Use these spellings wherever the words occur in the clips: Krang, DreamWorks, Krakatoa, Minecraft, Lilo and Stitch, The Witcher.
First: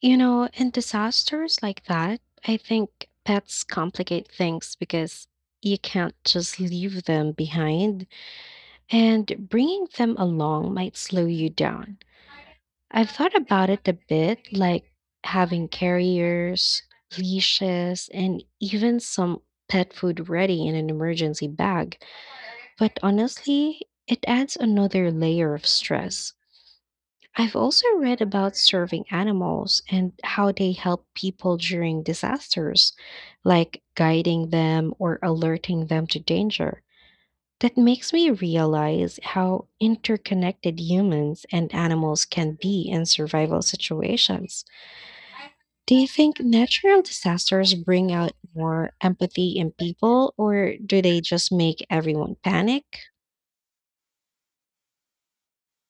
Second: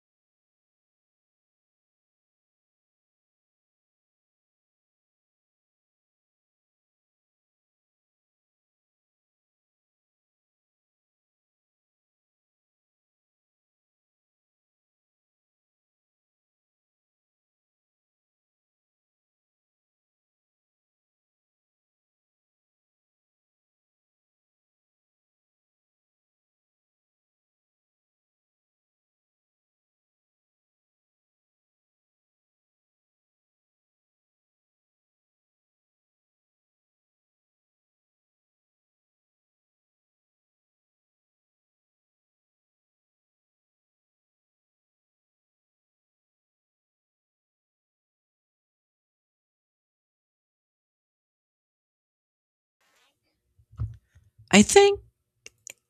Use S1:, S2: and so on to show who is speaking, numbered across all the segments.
S1: You know, in disasters like that, I think pets complicate things because you can't just leave them behind, and bringing them along might slow you down. I've thought about it a bit, like having carriers, leashes, and even some pet food ready in an emergency bag. But honestly, it adds another layer of stress. I've also read about serving animals and how they help people during disasters, like guiding them or alerting them to danger. That makes me realize how interconnected humans and animals can be in survival situations. Do you think natural disasters bring out more empathy in people, or do they just make everyone panic?
S2: I think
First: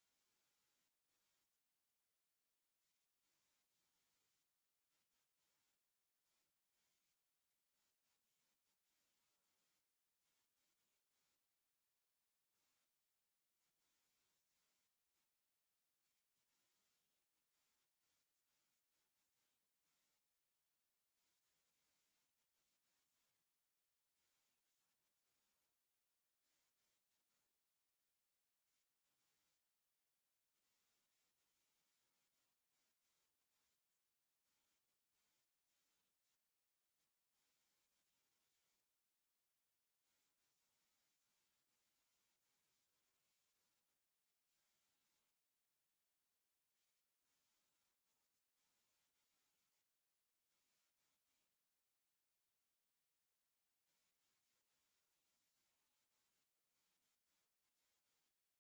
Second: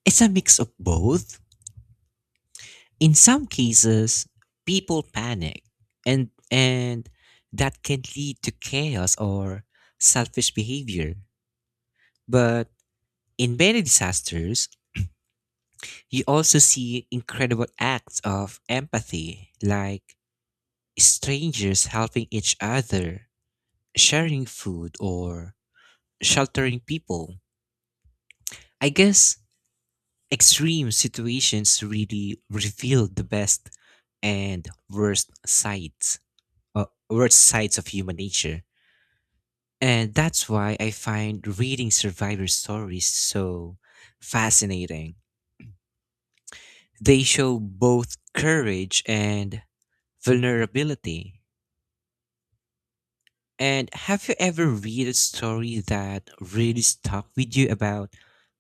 S2: it's a mix of both. In some cases, people panic and that can lead to chaos or selfish behavior. But in many disasters, you also see incredible acts of empathy, like strangers helping each other, sharing food or sheltering people. I guess extreme situations really reveal the best and worst sides of human nature, and that's why I find reading survivor stories so fascinating. They show both courage and vulnerability. And have you ever read a story that really stuck with you about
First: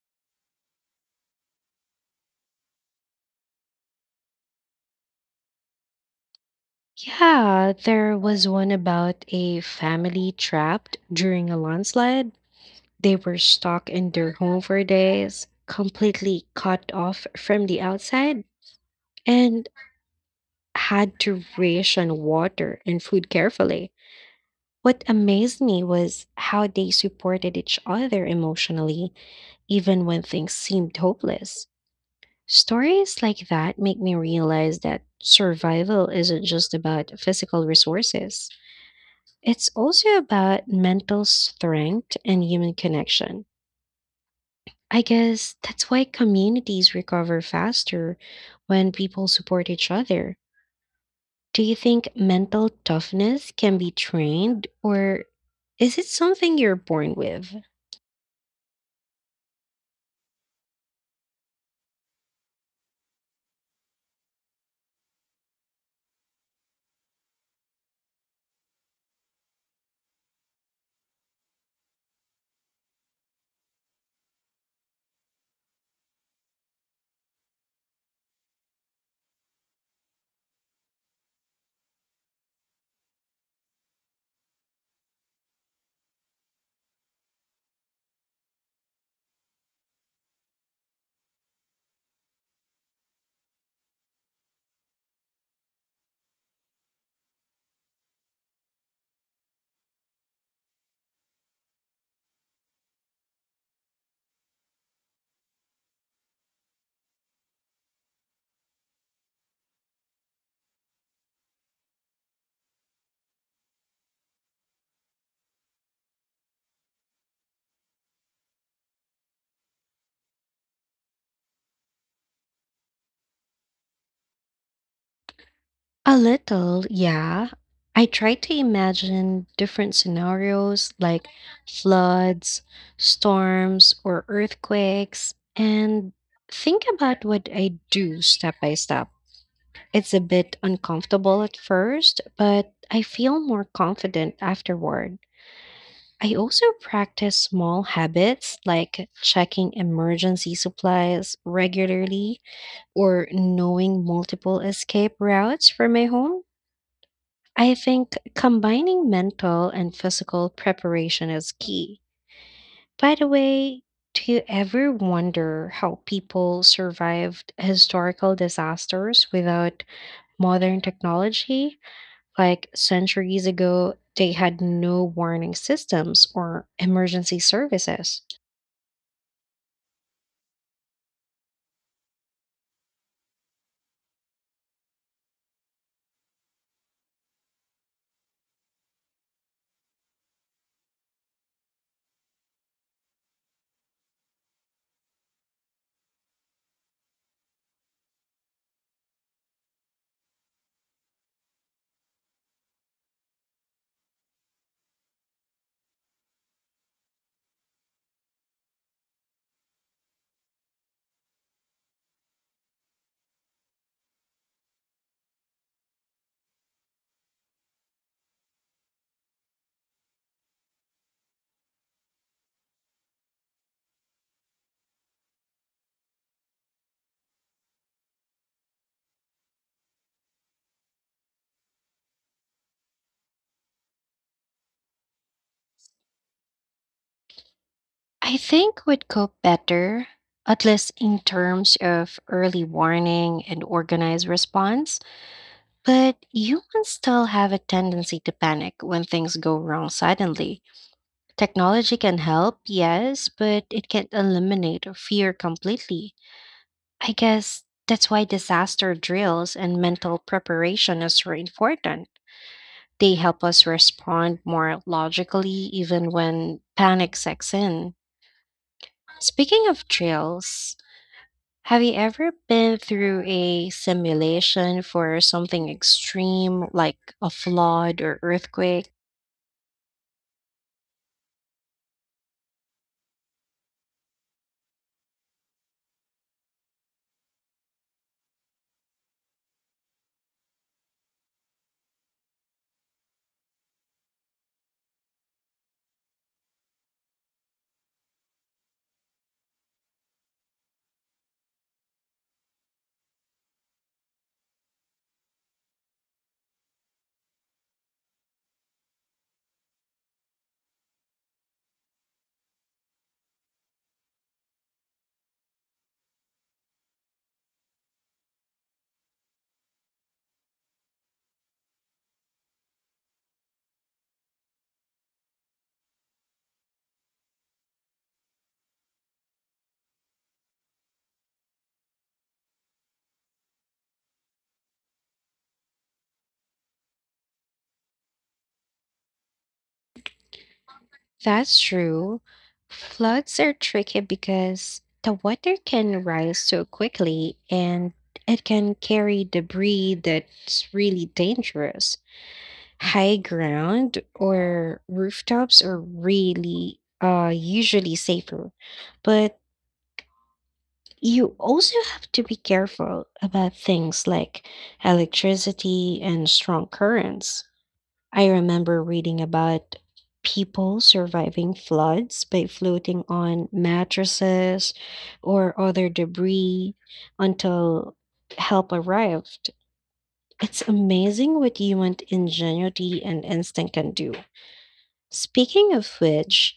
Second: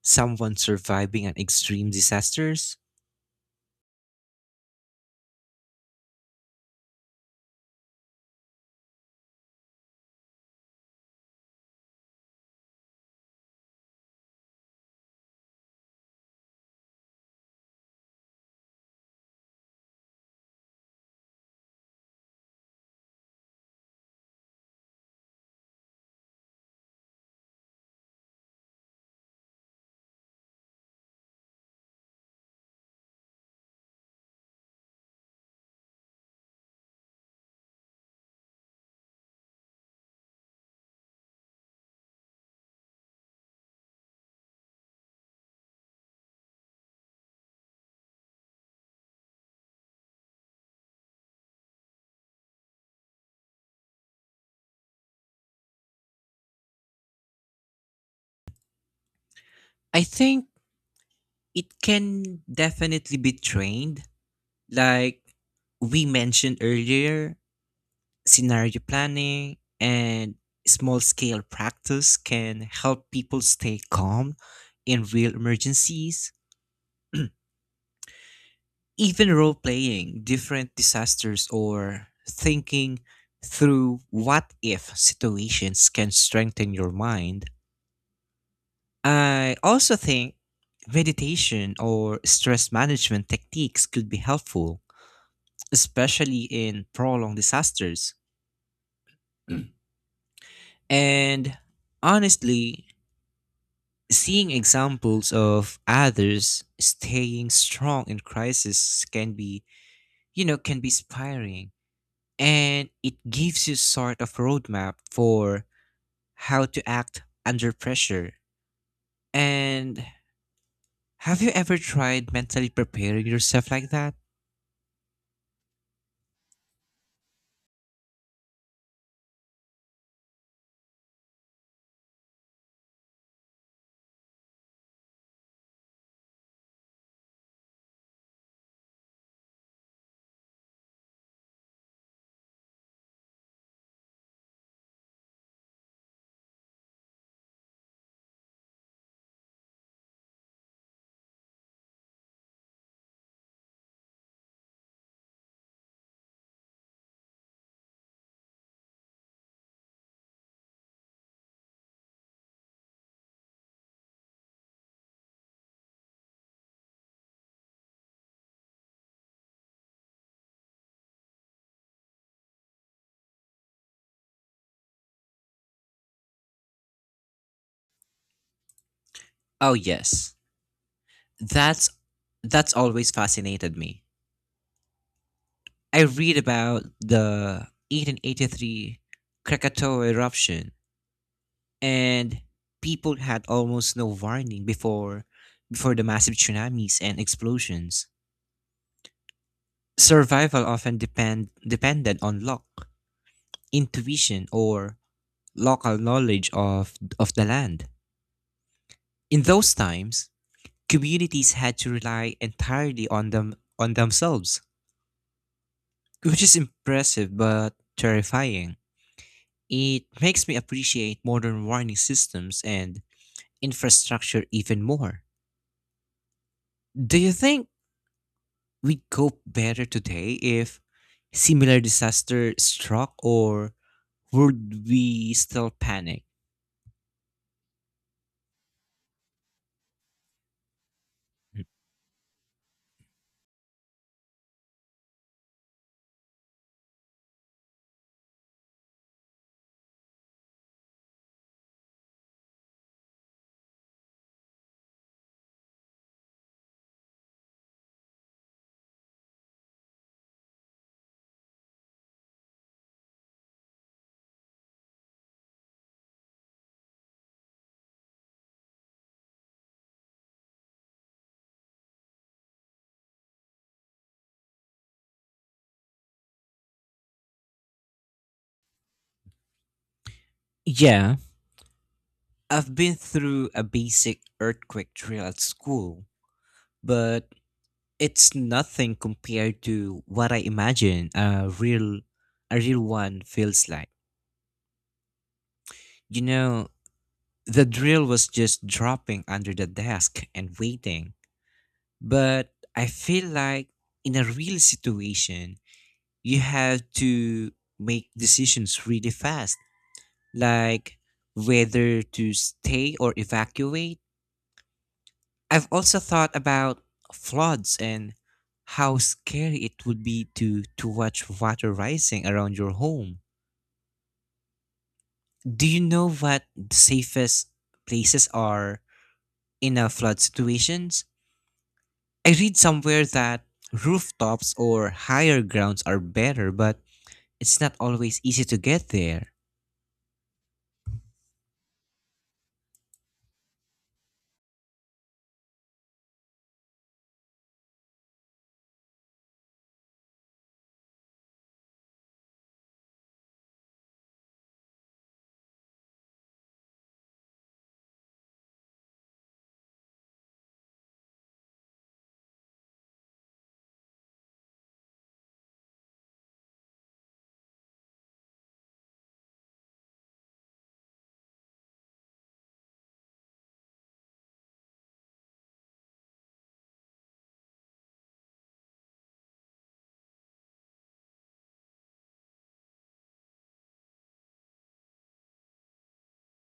S2: someone surviving an extreme disasters?
S1: Yeah, there was one about a family trapped during a landslide. They were stuck in their home for days, completely cut off from the outside, and had to ration water and food carefully. What amazed me was how they supported each other emotionally, even when things seemed hopeless. Stories like that make me realize that survival isn't just about physical resources. It's also about mental strength and human connection. I guess that's why communities recover faster when people support each other. Do you think mental toughness can be trained, or is it something you're born with?
S2: I think it can definitely be trained, like we mentioned earlier. Scenario planning and small scale practice can help people stay calm in real emergencies. Even role playing different disasters or thinking through what if situations can strengthen your mind. I also think meditation or stress management techniques could be helpful, especially in prolonged disasters. And honestly, seeing examples of others staying strong in crisis can be inspiring. And it gives you sort of roadmap for how to act under pressure. And have you ever tried mentally preparing yourself like that?
S1: A little, yeah. I try to imagine different scenarios like floods, storms, or earthquakes, and think about what I do step by step. It's a bit uncomfortable at first, but I feel more confident afterward. I also practice small habits like checking emergency supplies regularly or knowing multiple escape routes for my home. I think combining mental and physical preparation is key. By the way, do you ever wonder how people survived historical disasters without modern technology? Like centuries ago, they had no warning systems or emergency services.
S2: Oh yes. That's that's always fascinated me. I read about the 1883 Krakatoa eruption, and people had almost no warning before the massive tsunamis and explosions. Survival often depended on luck, intuition, or local knowledge of the land. In those times, communities had to rely entirely on themselves, which is impressive but terrifying. It makes me appreciate modern warning systems and infrastructure even more. Do you think we cope better today if similar disaster struck, or would we still panic?
S1: I think would cope better, at least in terms of early warning and organized response. But humans still have a tendency to panic when things go wrong suddenly. Technology can help, yes, but it can't eliminate fear completely. I guess that's why disaster drills and mental preparation is so important. They help us respond more logically even when panic sets in. Speaking of trails, have you ever been through a simulation for something extreme like a flood or earthquake?
S2: Yeah, I've been through a basic earthquake drill at school, but it's nothing compared to what I imagine a real one feels like. You know, the drill was just dropping under the desk and waiting. But I feel like in a real situation, you have to make decisions really fast, like whether to stay or evacuate. I've also thought about floods and how scary it would be to watch water rising around your home. Do you know what the safest places are in a flood situation? I read somewhere that rooftops or higher grounds are better, but it's not always easy to get there.
S1: That's true. Floods are tricky because the water can rise so quickly and it can carry debris that's really dangerous. High ground or rooftops are really usually safer, but you also have to be careful about things like electricity and strong currents. I remember reading about people surviving floods by floating on mattresses or other debris until help arrived. It's amazing what human ingenuity and instinct can do. Speaking of which,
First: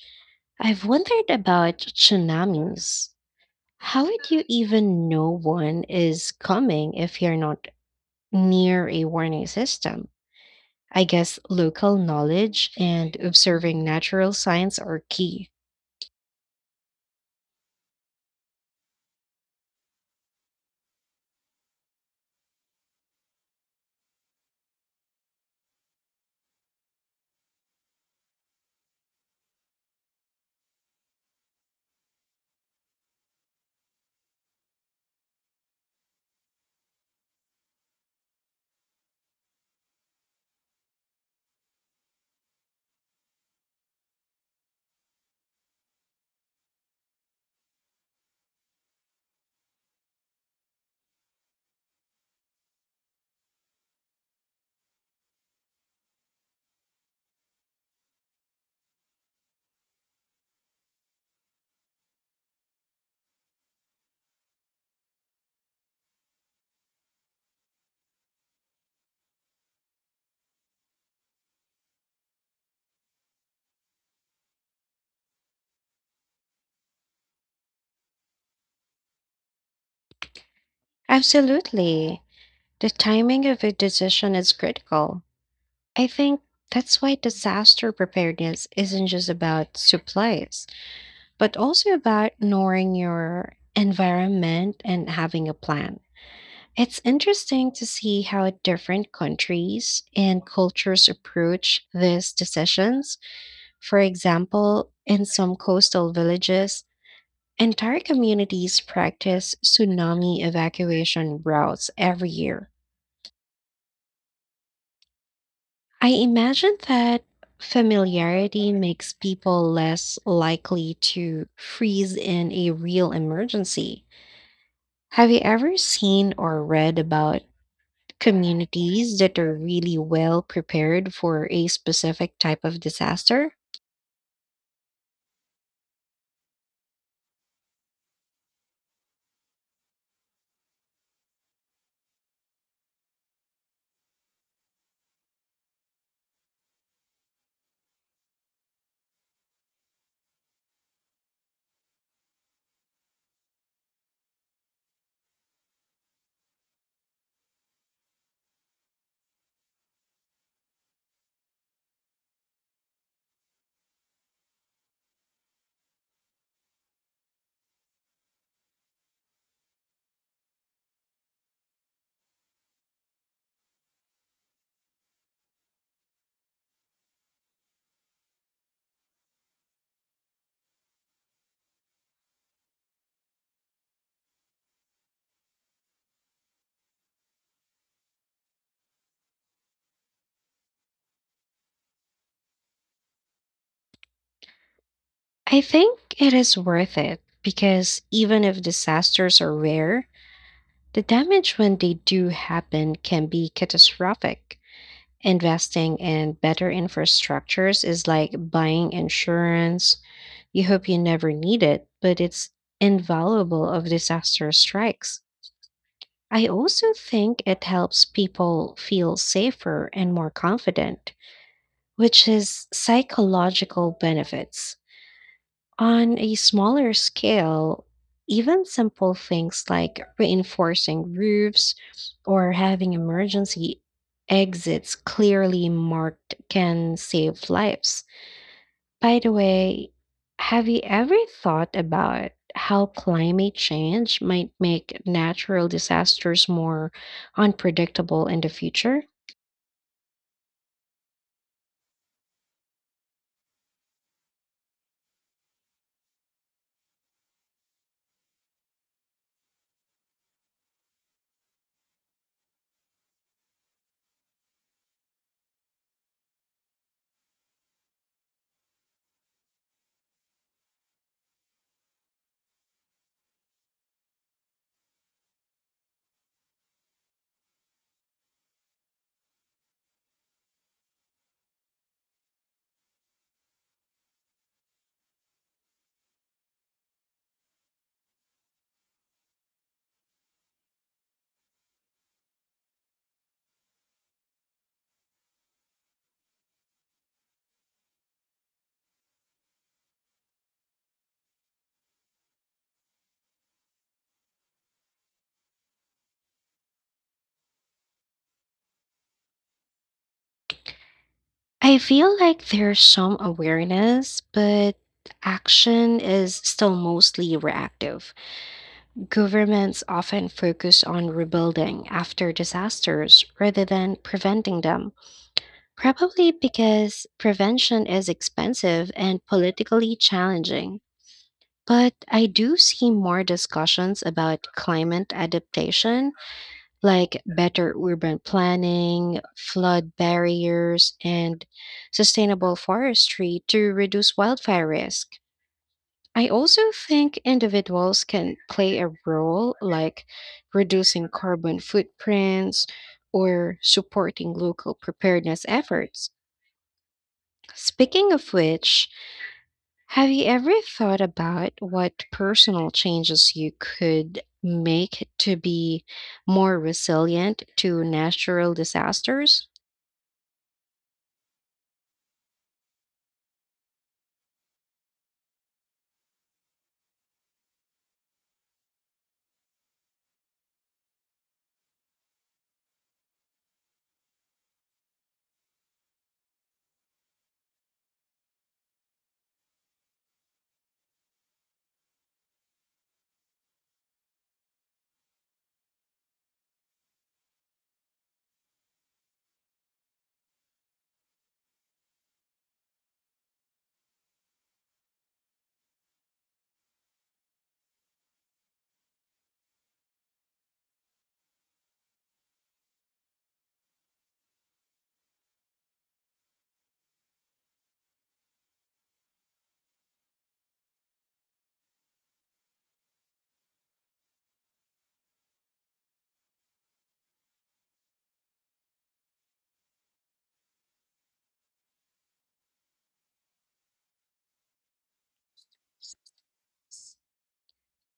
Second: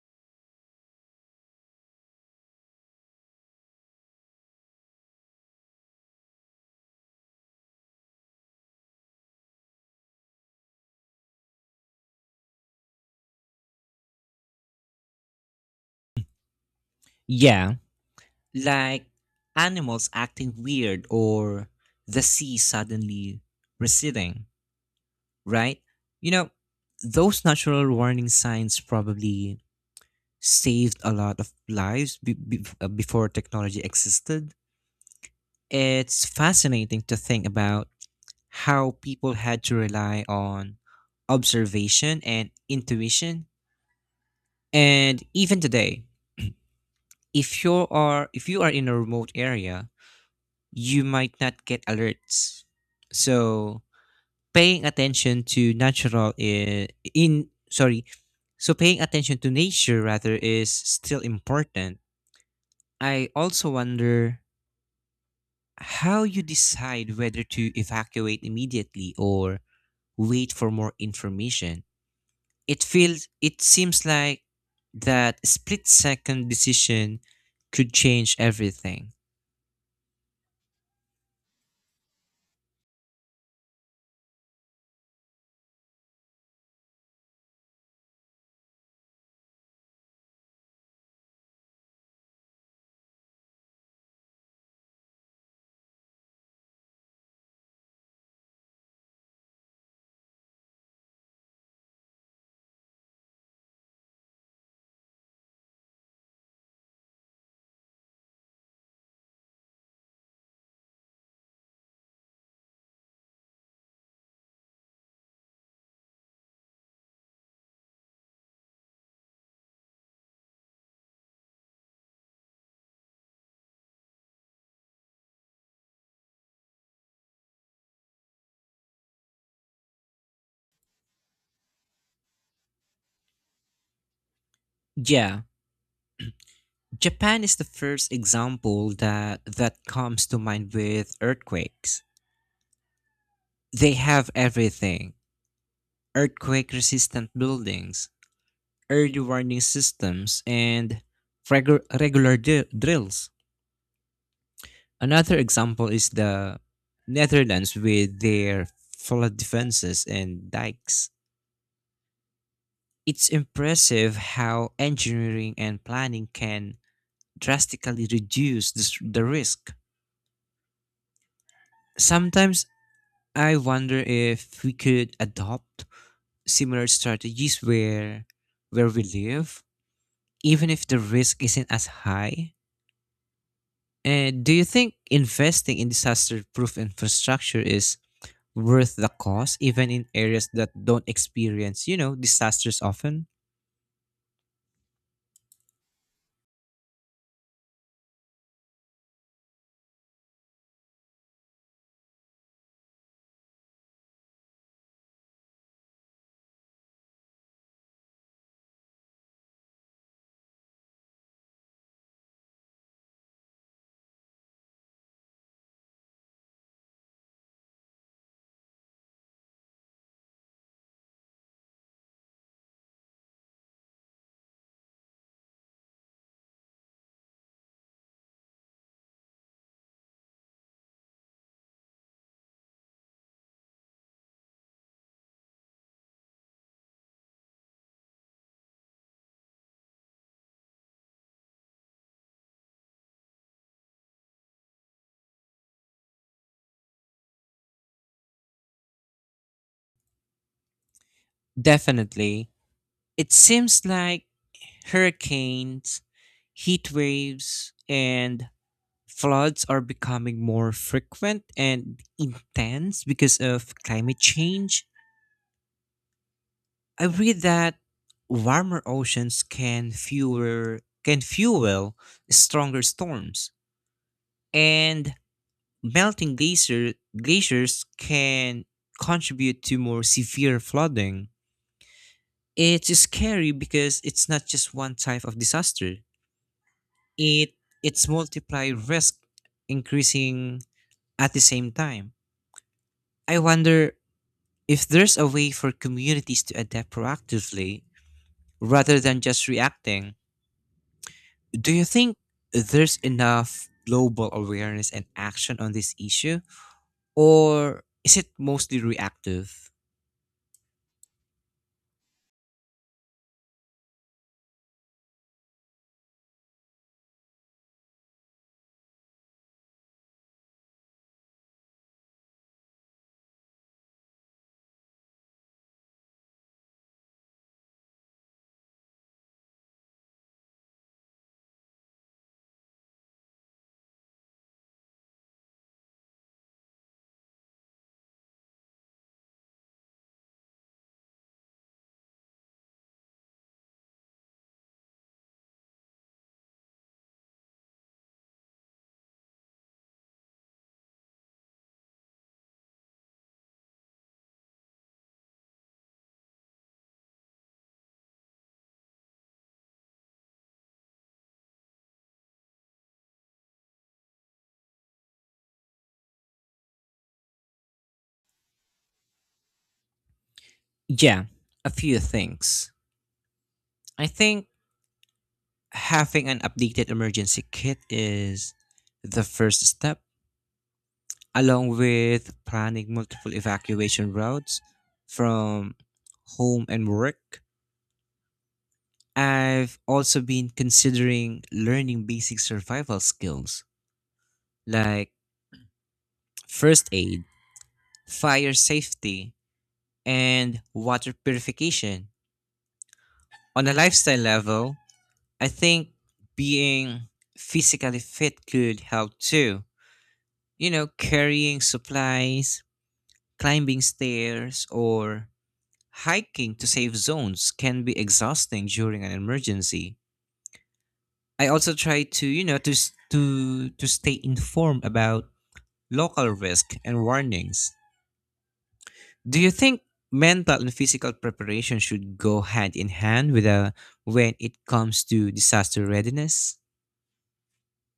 S1: I've wondered about tsunamis. How would you even know one is coming if you're not near a warning system? I guess local knowledge and observing natural signs are key.
S2: Yeah, like animals acting weird or the sea suddenly receding, right? You know, those natural warning signs probably saved a lot of lives before technology existed. It's fascinating to think about how people had to rely on observation and intuition. And even today, if you are in a remote area, you might not get alerts. So paying attention to natural i- in sorry, paying attention to nature rather is still important. I also wonder how you decide whether to evacuate immediately or wait for more information. It seems like that split second decision could change everything.
S1: Absolutely. The timing of a decision is critical. I think that's why disaster preparedness isn't just about supplies, but also about knowing your environment and having a plan. It's interesting to see how different countries and cultures approach these decisions. For example, in some coastal villages, entire communities practice tsunami evacuation routes every year. I imagine that familiarity makes people less likely to freeze in a real emergency. Have you ever seen or read about communities that are really well prepared for a specific type of disaster?
S2: Yeah, Japan is the first example that comes to mind with earthquakes. They have everything: earthquake resistant buildings, early warning systems, and drills. Another example is the Netherlands with their flood defenses and dikes. It's impressive how engineering and planning can drastically reduce the risk. Sometimes I wonder if we could adopt similar strategies where we live, even if the risk isn't as high. And do you think investing in disaster-proof infrastructure is worth the cost, even in areas that don't experience, disasters often?
S1: I think it is worth it because even if disasters are rare, the damage when they do happen can be catastrophic. Investing in better infrastructures is like buying insurance. You hope you never need it, but it's invaluable if disaster strikes. I also think it helps people feel safer and more confident, which is psychological benefits. On a smaller scale, even simple things like reinforcing roofs or having emergency exits clearly marked can save lives. By the way, have you ever thought about how climate change might make natural disasters more unpredictable in the future?
S2: Definitely. It seems like hurricanes, heat waves, and floods are becoming more frequent and intense because of climate change. I read that warmer oceans can fuel stronger storms, and melting glacier, glaciers can contribute to more severe flooding. It's scary because it's not just one type of disaster, it it's multiply risk increasing at the same time. I wonder if there's a way for communities to adapt proactively rather than just reacting. Do you think there's enough global awareness and action on this issue, or is it mostly reactive?
S1: I feel like there's some awareness, but action is still mostly reactive. Governments often focus on rebuilding after disasters rather than preventing them, probably because prevention is expensive and politically challenging. But I do see more discussions about climate adaptation like better urban planning, flood barriers, and sustainable forestry to reduce wildfire risk. I also think individuals can play a role like reducing carbon footprints or supporting local preparedness efforts. Speaking of which, have you ever thought about what personal changes you could make to be more resilient to natural disasters?
S2: Yeah, a few things. I think having an updated emergency kit is the first step, along with planning multiple evacuation routes from home and work. I've also been considering learning basic survival skills like first aid, fire safety, and water purification. On a lifestyle level, I think being physically fit could help too. You know, carrying supplies, climbing stairs, or hiking to safe zones can be exhausting during an emergency. I also try to, to stay informed about local risk and warnings. Do you think mental and physical preparation should go hand in hand when it comes to disaster readiness?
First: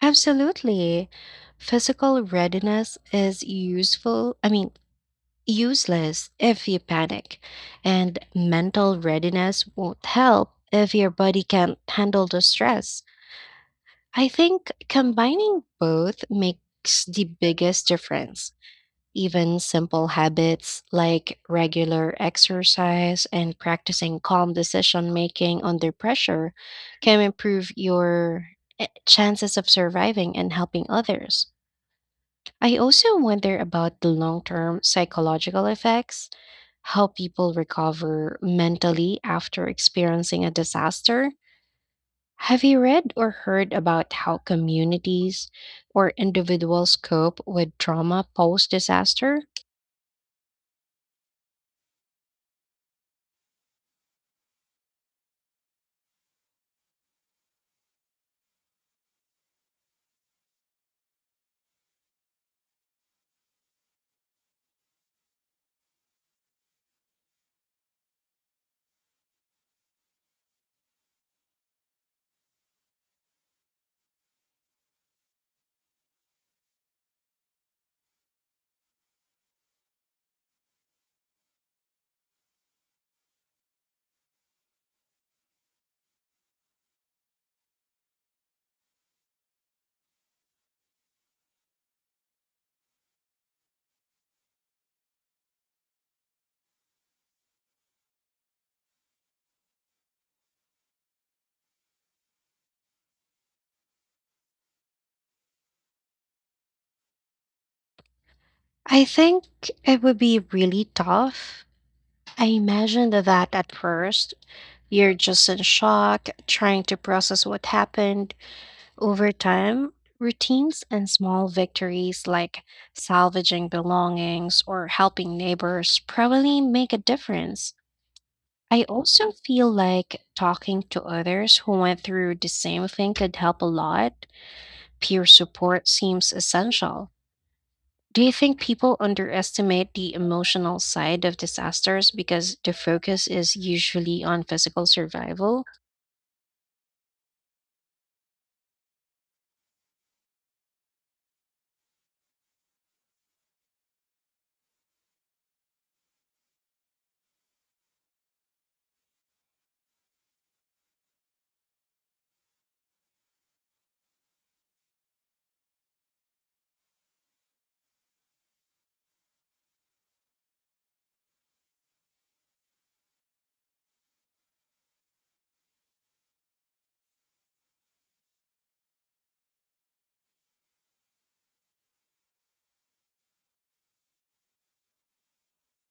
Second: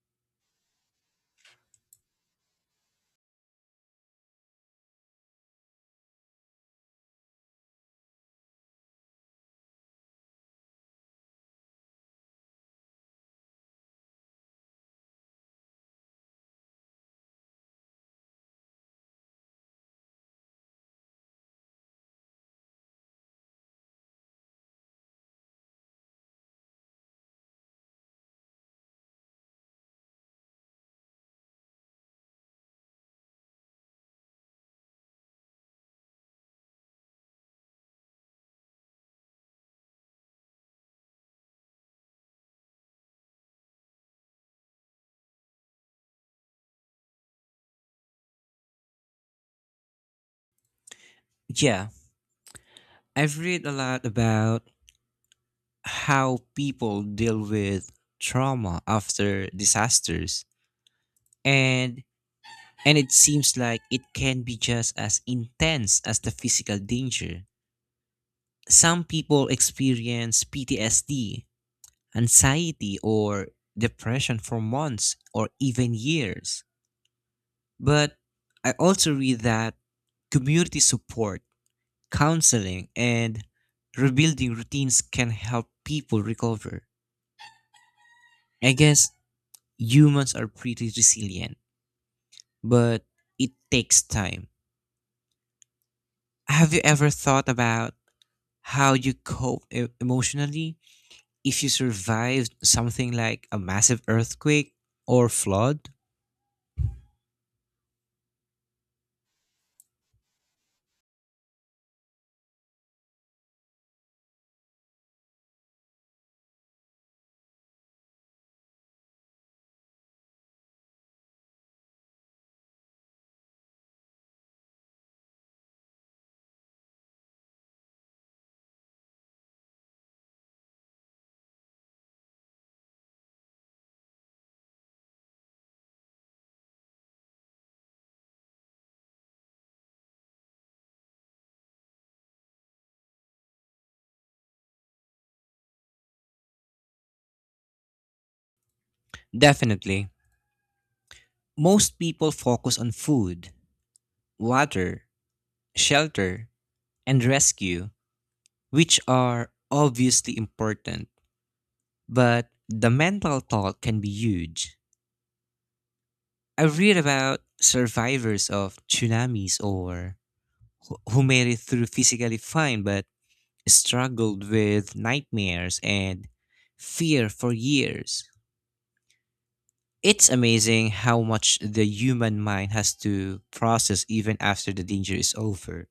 S1: Absolutely. Physical readiness is useful, I mean, useless if you panic, and mental readiness won't help if your body can't handle the stress. I think combining both makes the biggest difference. Even simple habits like regular exercise and practicing calm decision making under pressure can improve your chances of surviving and helping others. I also wonder about the long term psychological effects, how people recover mentally after experiencing a disaster. Have you read or heard about how communities or individuals cope with trauma post disaster?
S2: Yeah, I've read a lot about how people deal with trauma after disasters and and it seems like it can be just as intense as the physical danger. Some people experience PTSD, anxiety, or depression for months or even years. But I also read that community support, counseling, and rebuilding routines can help people recover. I guess humans are pretty resilient, but it takes time. Have you ever thought about how you emotionally if you survived something like a massive earthquake or flood?
S1: I think it would be really tough. I imagine that at first you're just in shock, trying to process what happened. Over time, routines and small victories like salvaging belongings or helping neighbors probably make a difference. I also feel like talking to others who went through the same thing could help a lot. Peer support seems essential. Do you think people underestimate the emotional side of disasters because the focus is usually on physical survival?
S2: Definitely. Most people focus on food, water, shelter, and rescue, which are obviously important, but the mental toll can be huge. I read about survivors of tsunamis or who made it through physically fine but struggled with nightmares and fear for years. It's amazing how much the human mind has to process even after the danger is over.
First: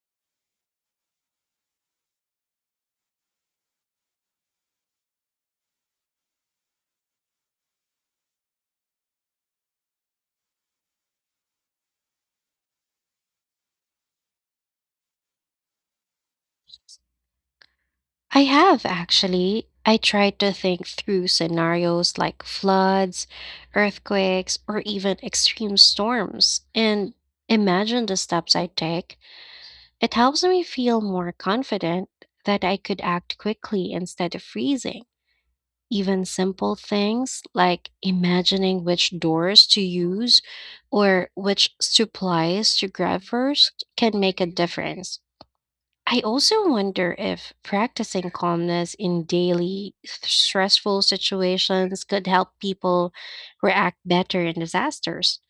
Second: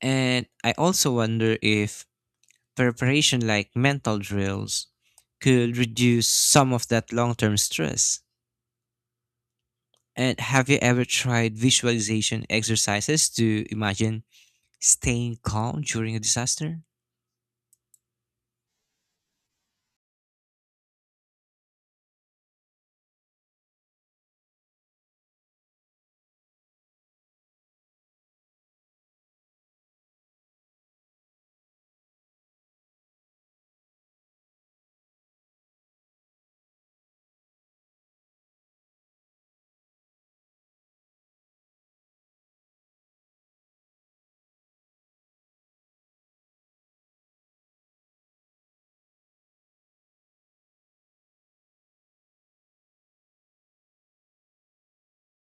S2: And I also wonder if preparation like mental drills could reduce some of that long term stress. And have you ever tried visualization exercises to imagine staying calm during a disaster?
S1: I have actually. I tried to think through scenarios like floods, earthquakes, or even extreme storms and imagine the steps I take. It helps me feel more confident that I could act quickly instead of freezing. Even simple things like imagining which doors to use or which supplies to grab first can make a difference. I also wonder if practicing calmness in daily stressful situations could help people react better in disasters.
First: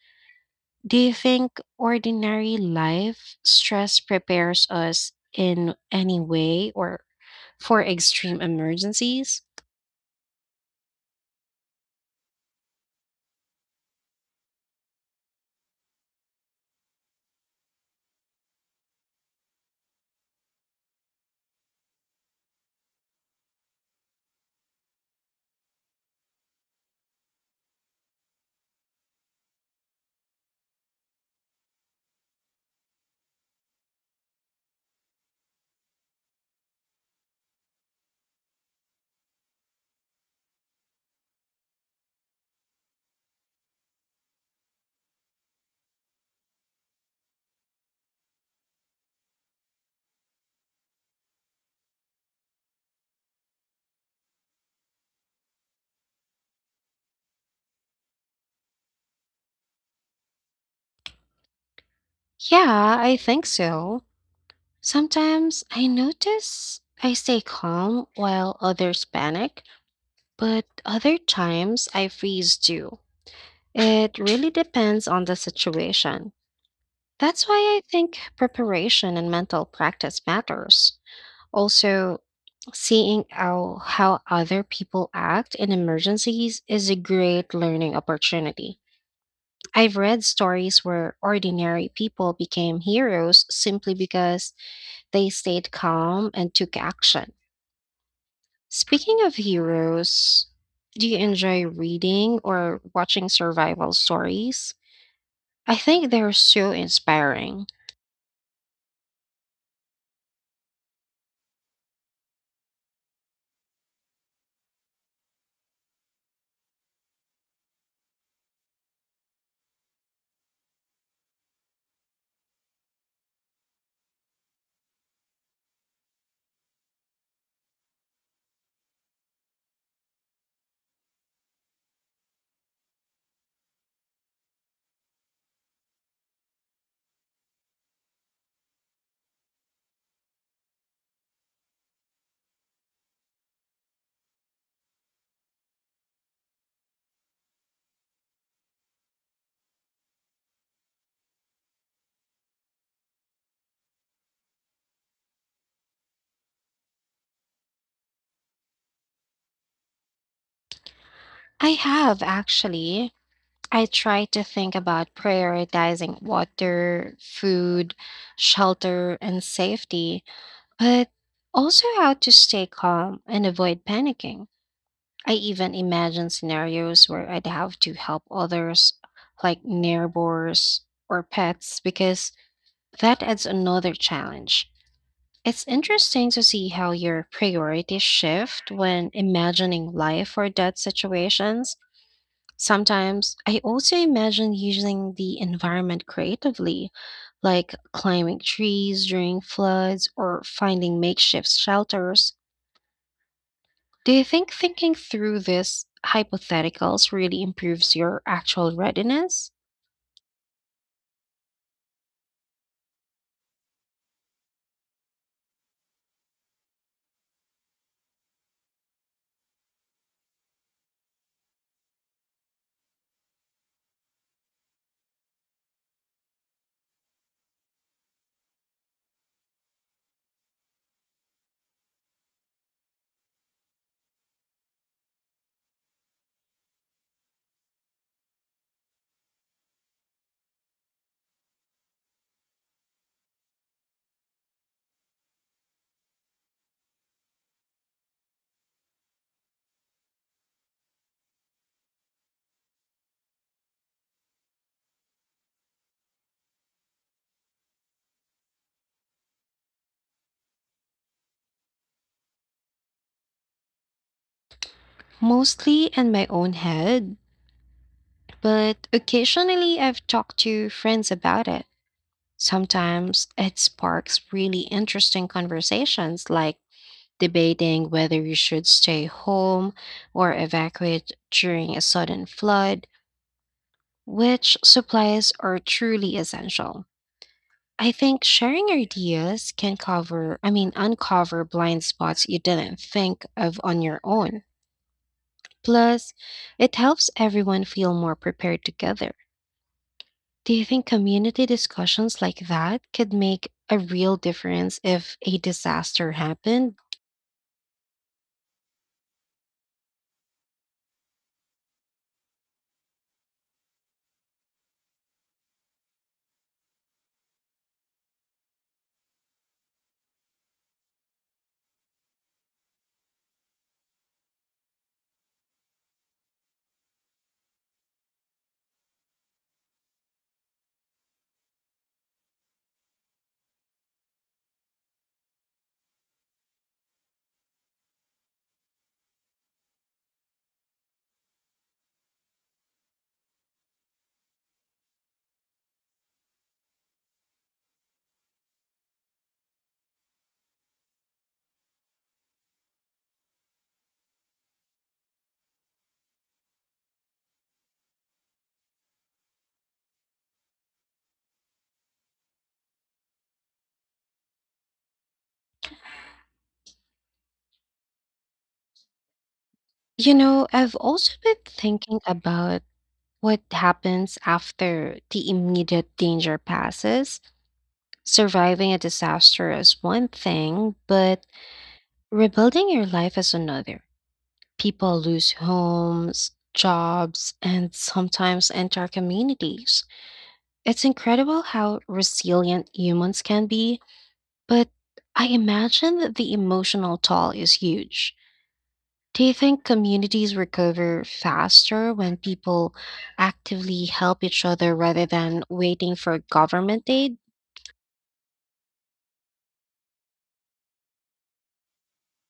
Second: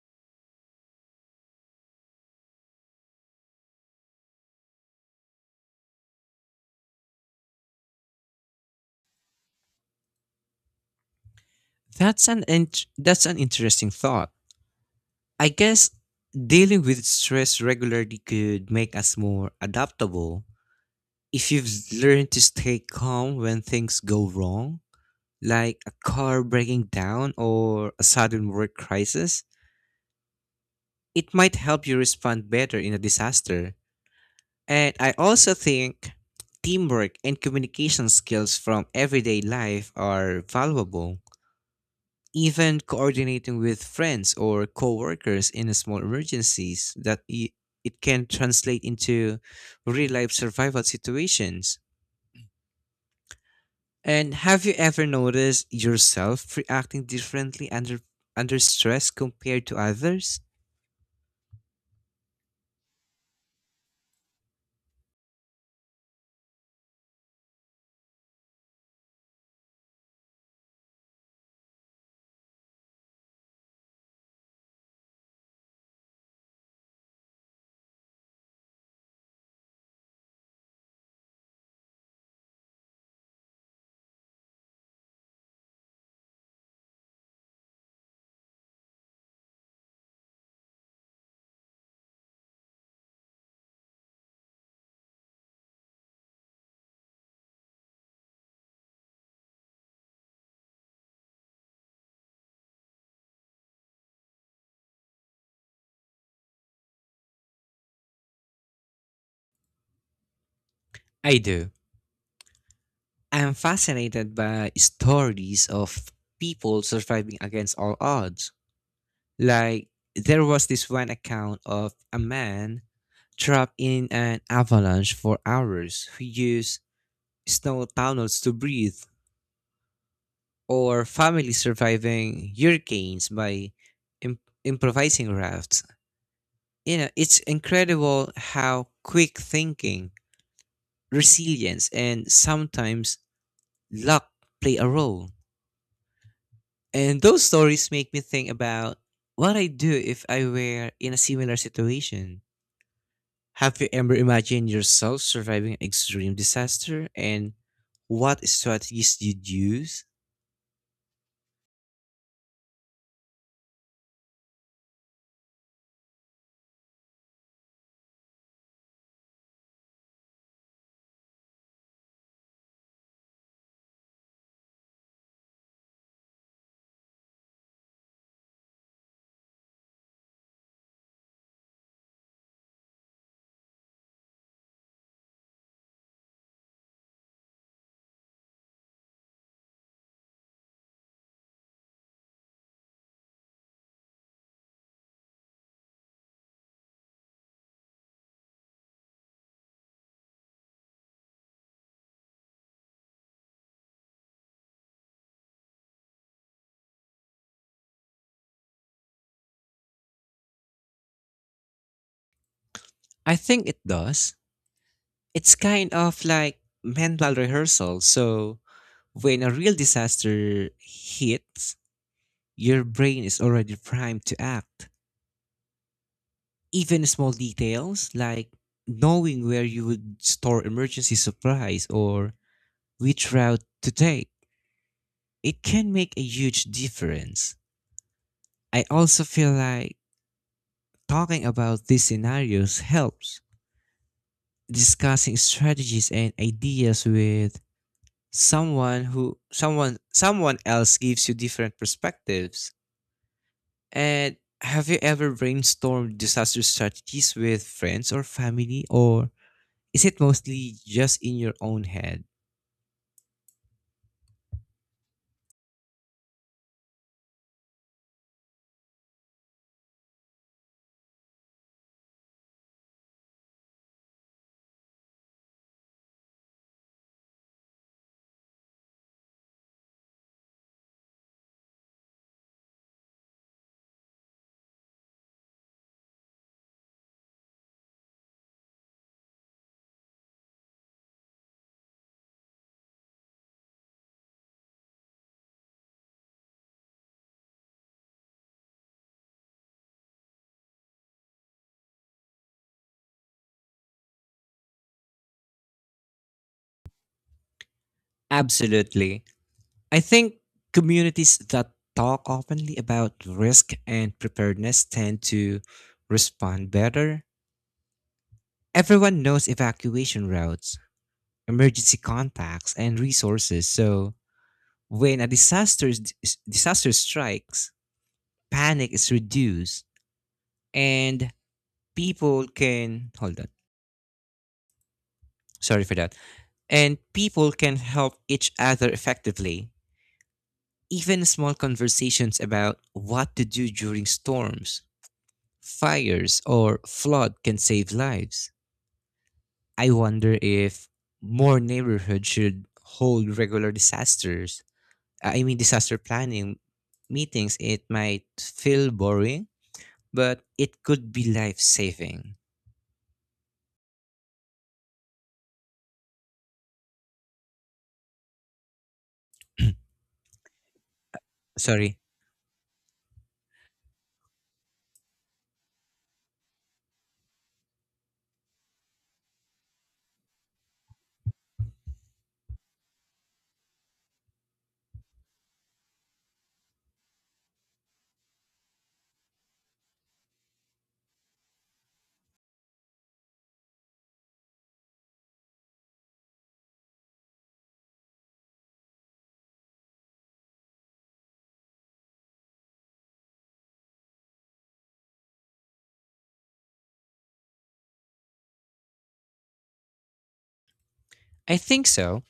S1: Do you think ordinary life stress prepares us in any way or for extreme emergencies?
S2: That's an interesting thought. I guess dealing with stress regularly could make us more adaptable. If you've learned to stay calm when things go wrong, like a car breaking down or a sudden work crisis, it might help you respond better in a disaster. And I also think teamwork and communication skills from everyday life are valuable. Even coordinating with friends or coworkers in a small it can translate into real life survival situations. And have you ever noticed yourself reacting differently under stress compared to others?
S1: Yeah, I think so. Sometimes I notice I stay calm while others panic, but other times I freeze too. It really depends on the situation. That's why I think preparation and mental practice matters. Also, seeing how other people act in emergencies is a great learning opportunity. I've read stories where ordinary people became heroes simply because they stayed calm and took action. Speaking of heroes, do you enjoy reading or watching survival stories? I think they're so inspiring.
S2: I do. I'm fascinated by stories of people surviving against all odds. Like there was this one account of a man trapped in an avalanche for hours who used snow tunnels to breathe, or families surviving hurricanes by improvising rafts. You know, it's incredible how quick thinking, resilience, and sometimes luck play a role. And those stories make me think about what I do if I were in a similar situation. Have you ever imagined yourself surviving an extreme disaster and what strategies you'd use?
S1: I have actually. I try to think about prioritizing water, food, shelter, and safety, but also how to stay calm and avoid panicking. I even imagine scenarios where I'd have to help others, like neighbors or pets, because that adds another challenge. It's interesting to see how your priorities shift when imagining life or death situations. Sometimes I also imagine using the environment creatively, like climbing trees during floods or finding makeshift shelters. Do you think thinking through these hypotheticals really improves your actual readiness?
S2: I think it does. It's kind of like mental rehearsal. So when a real disaster hits, your brain is already primed to act. Even small details like knowing where you would store emergency supplies or which route to take, it can make a huge difference. I also feel like talking about these scenarios helps. Discussing strategies and ideas with someone who someone someone else gives you different perspectives. And have you ever brainstormed disaster strategies with friends or family, or is it mostly just in your own head?
S1: Mostly in my own head, but occasionally I've talked to friends about it. Sometimes it sparks really interesting conversations, like debating whether you should stay home or evacuate during a sudden flood, which supplies are truly essential. I think sharing ideas can cover, I mean, uncover blind spots you didn't think of on your own. Plus, it helps everyone feel more prepared together. Do you think community discussions like that could make a real difference if a disaster happened?
S2: Absolutely. I think communities that talk openly about risk and preparedness tend to respond better. Everyone knows evacuation routes, emergency contacts, and resources. So when a disaster strikes, panic is reduced and people can hold on. Sorry for that. And people can help each other effectively. Even small conversations about what to do during storms, fires or flood can save lives. I wonder if more neighborhoods should hold regular disaster planning meetings. It might feel boring, but it could be life saving.
S1: You know, I've also been thinking
S2: Sorry.
S1: about what happens after the immediate danger passes. Surviving a disaster is one thing, but rebuilding your life is another. People lose homes, jobs, and sometimes entire communities. It's incredible how resilient humans can be. But I imagine that the emotional toll is huge. Do you think communities recover faster when people actively help each other rather than waiting for government aid?
S2: I think so.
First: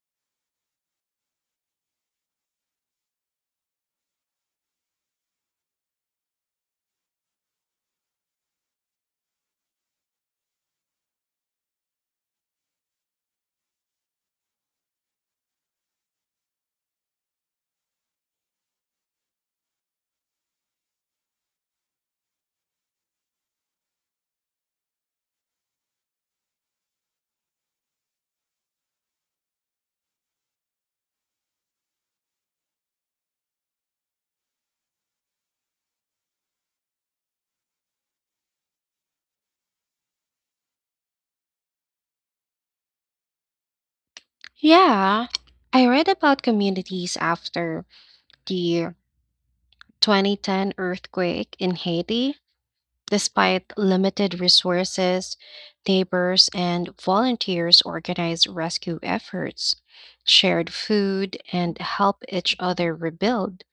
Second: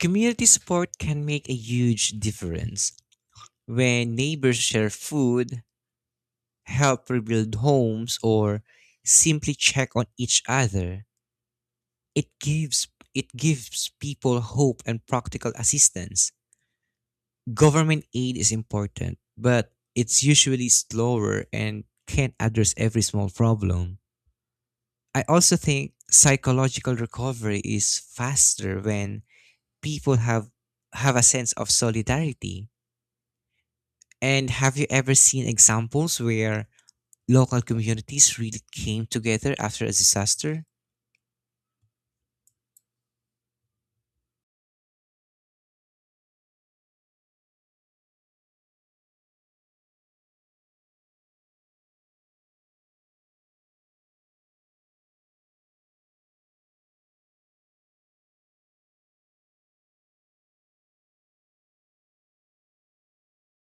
S2: Community support can make a huge difference when neighbors share food, help rebuild homes, or simply check on each other. It gives it gives people hope and practical assistance. Government aid is important, but it's usually slower and can't address every small problem. I also think psychological recovery is faster when people have a sense of solidarity. And have you ever seen examples where local communities really came together after a disaster?
S1: Yeah, I read about communities after the 2010 earthquake in Haiti. Despite limited resources, neighbors and volunteers organized rescue efforts, shared food, and helped each other rebuild.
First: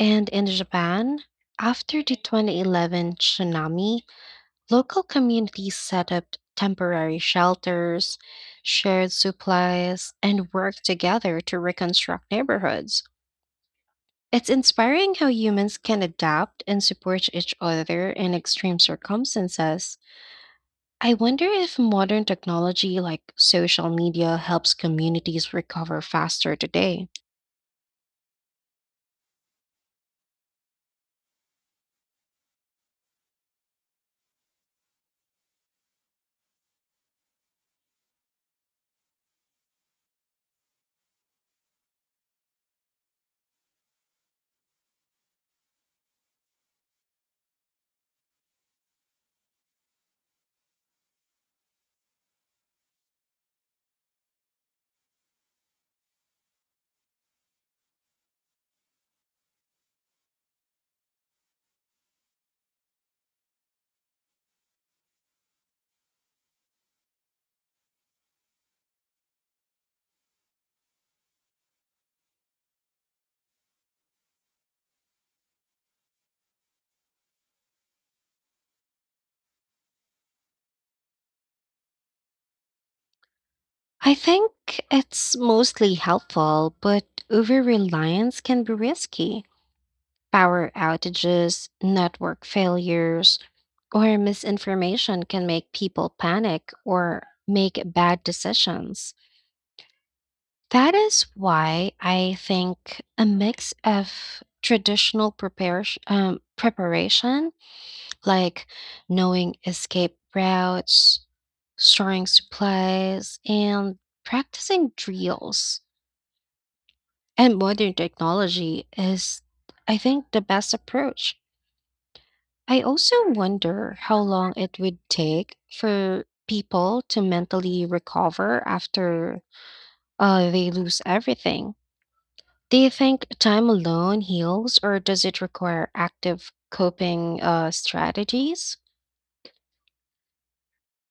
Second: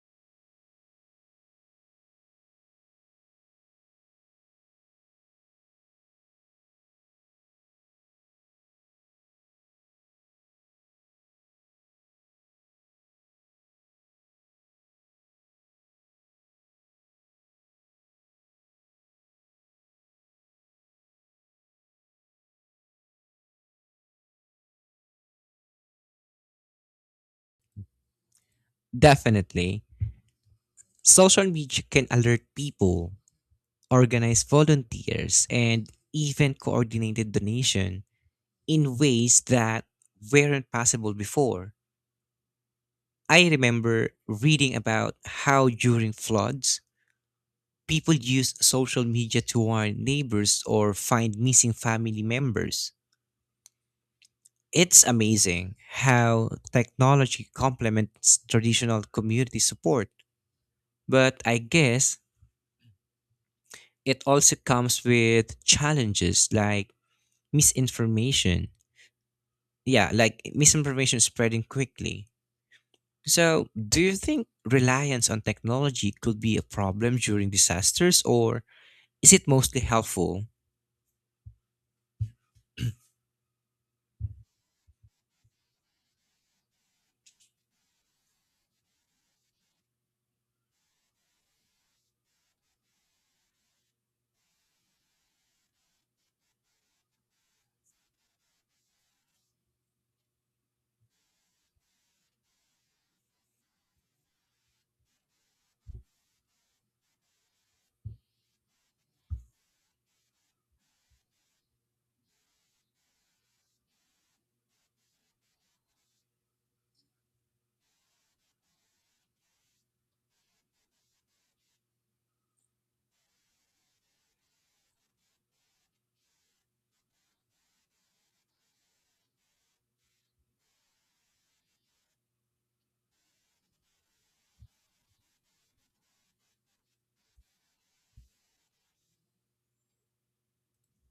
S1: And in Japan, after the 2011 tsunami, local communities set up temporary shelters, shared supplies, and worked together to reconstruct neighborhoods. It's inspiring how humans can adapt and support each other in extreme circumstances. I wonder if modern technology like social media helps communities recover faster today.
S2: Definitely. Social media can alert people, organized volunteers, and even coordinated donation in ways that weren't possible before. I remember reading about how during floods, people used social media to warn neighbors or find missing family members. It's amazing how technology complements traditional community support, but I guess it also comes with challenges like misinformation misinformation spreading quickly. So, do you think reliance on technology could be a problem during disasters, or is it mostly helpful?
S1: I think it's mostly helpful, but over reliance can be risky. Power outages, network failures, or misinformation can make people panic or make bad decisions. That is why I think a mix of traditional preparation like knowing escape routes, storing supplies, and practicing drills and modern technology is, I think, the best approach. I also wonder how long it would take for people to mentally recover after they lose everything. Do you think time alone heals, or does it require active coping strategies?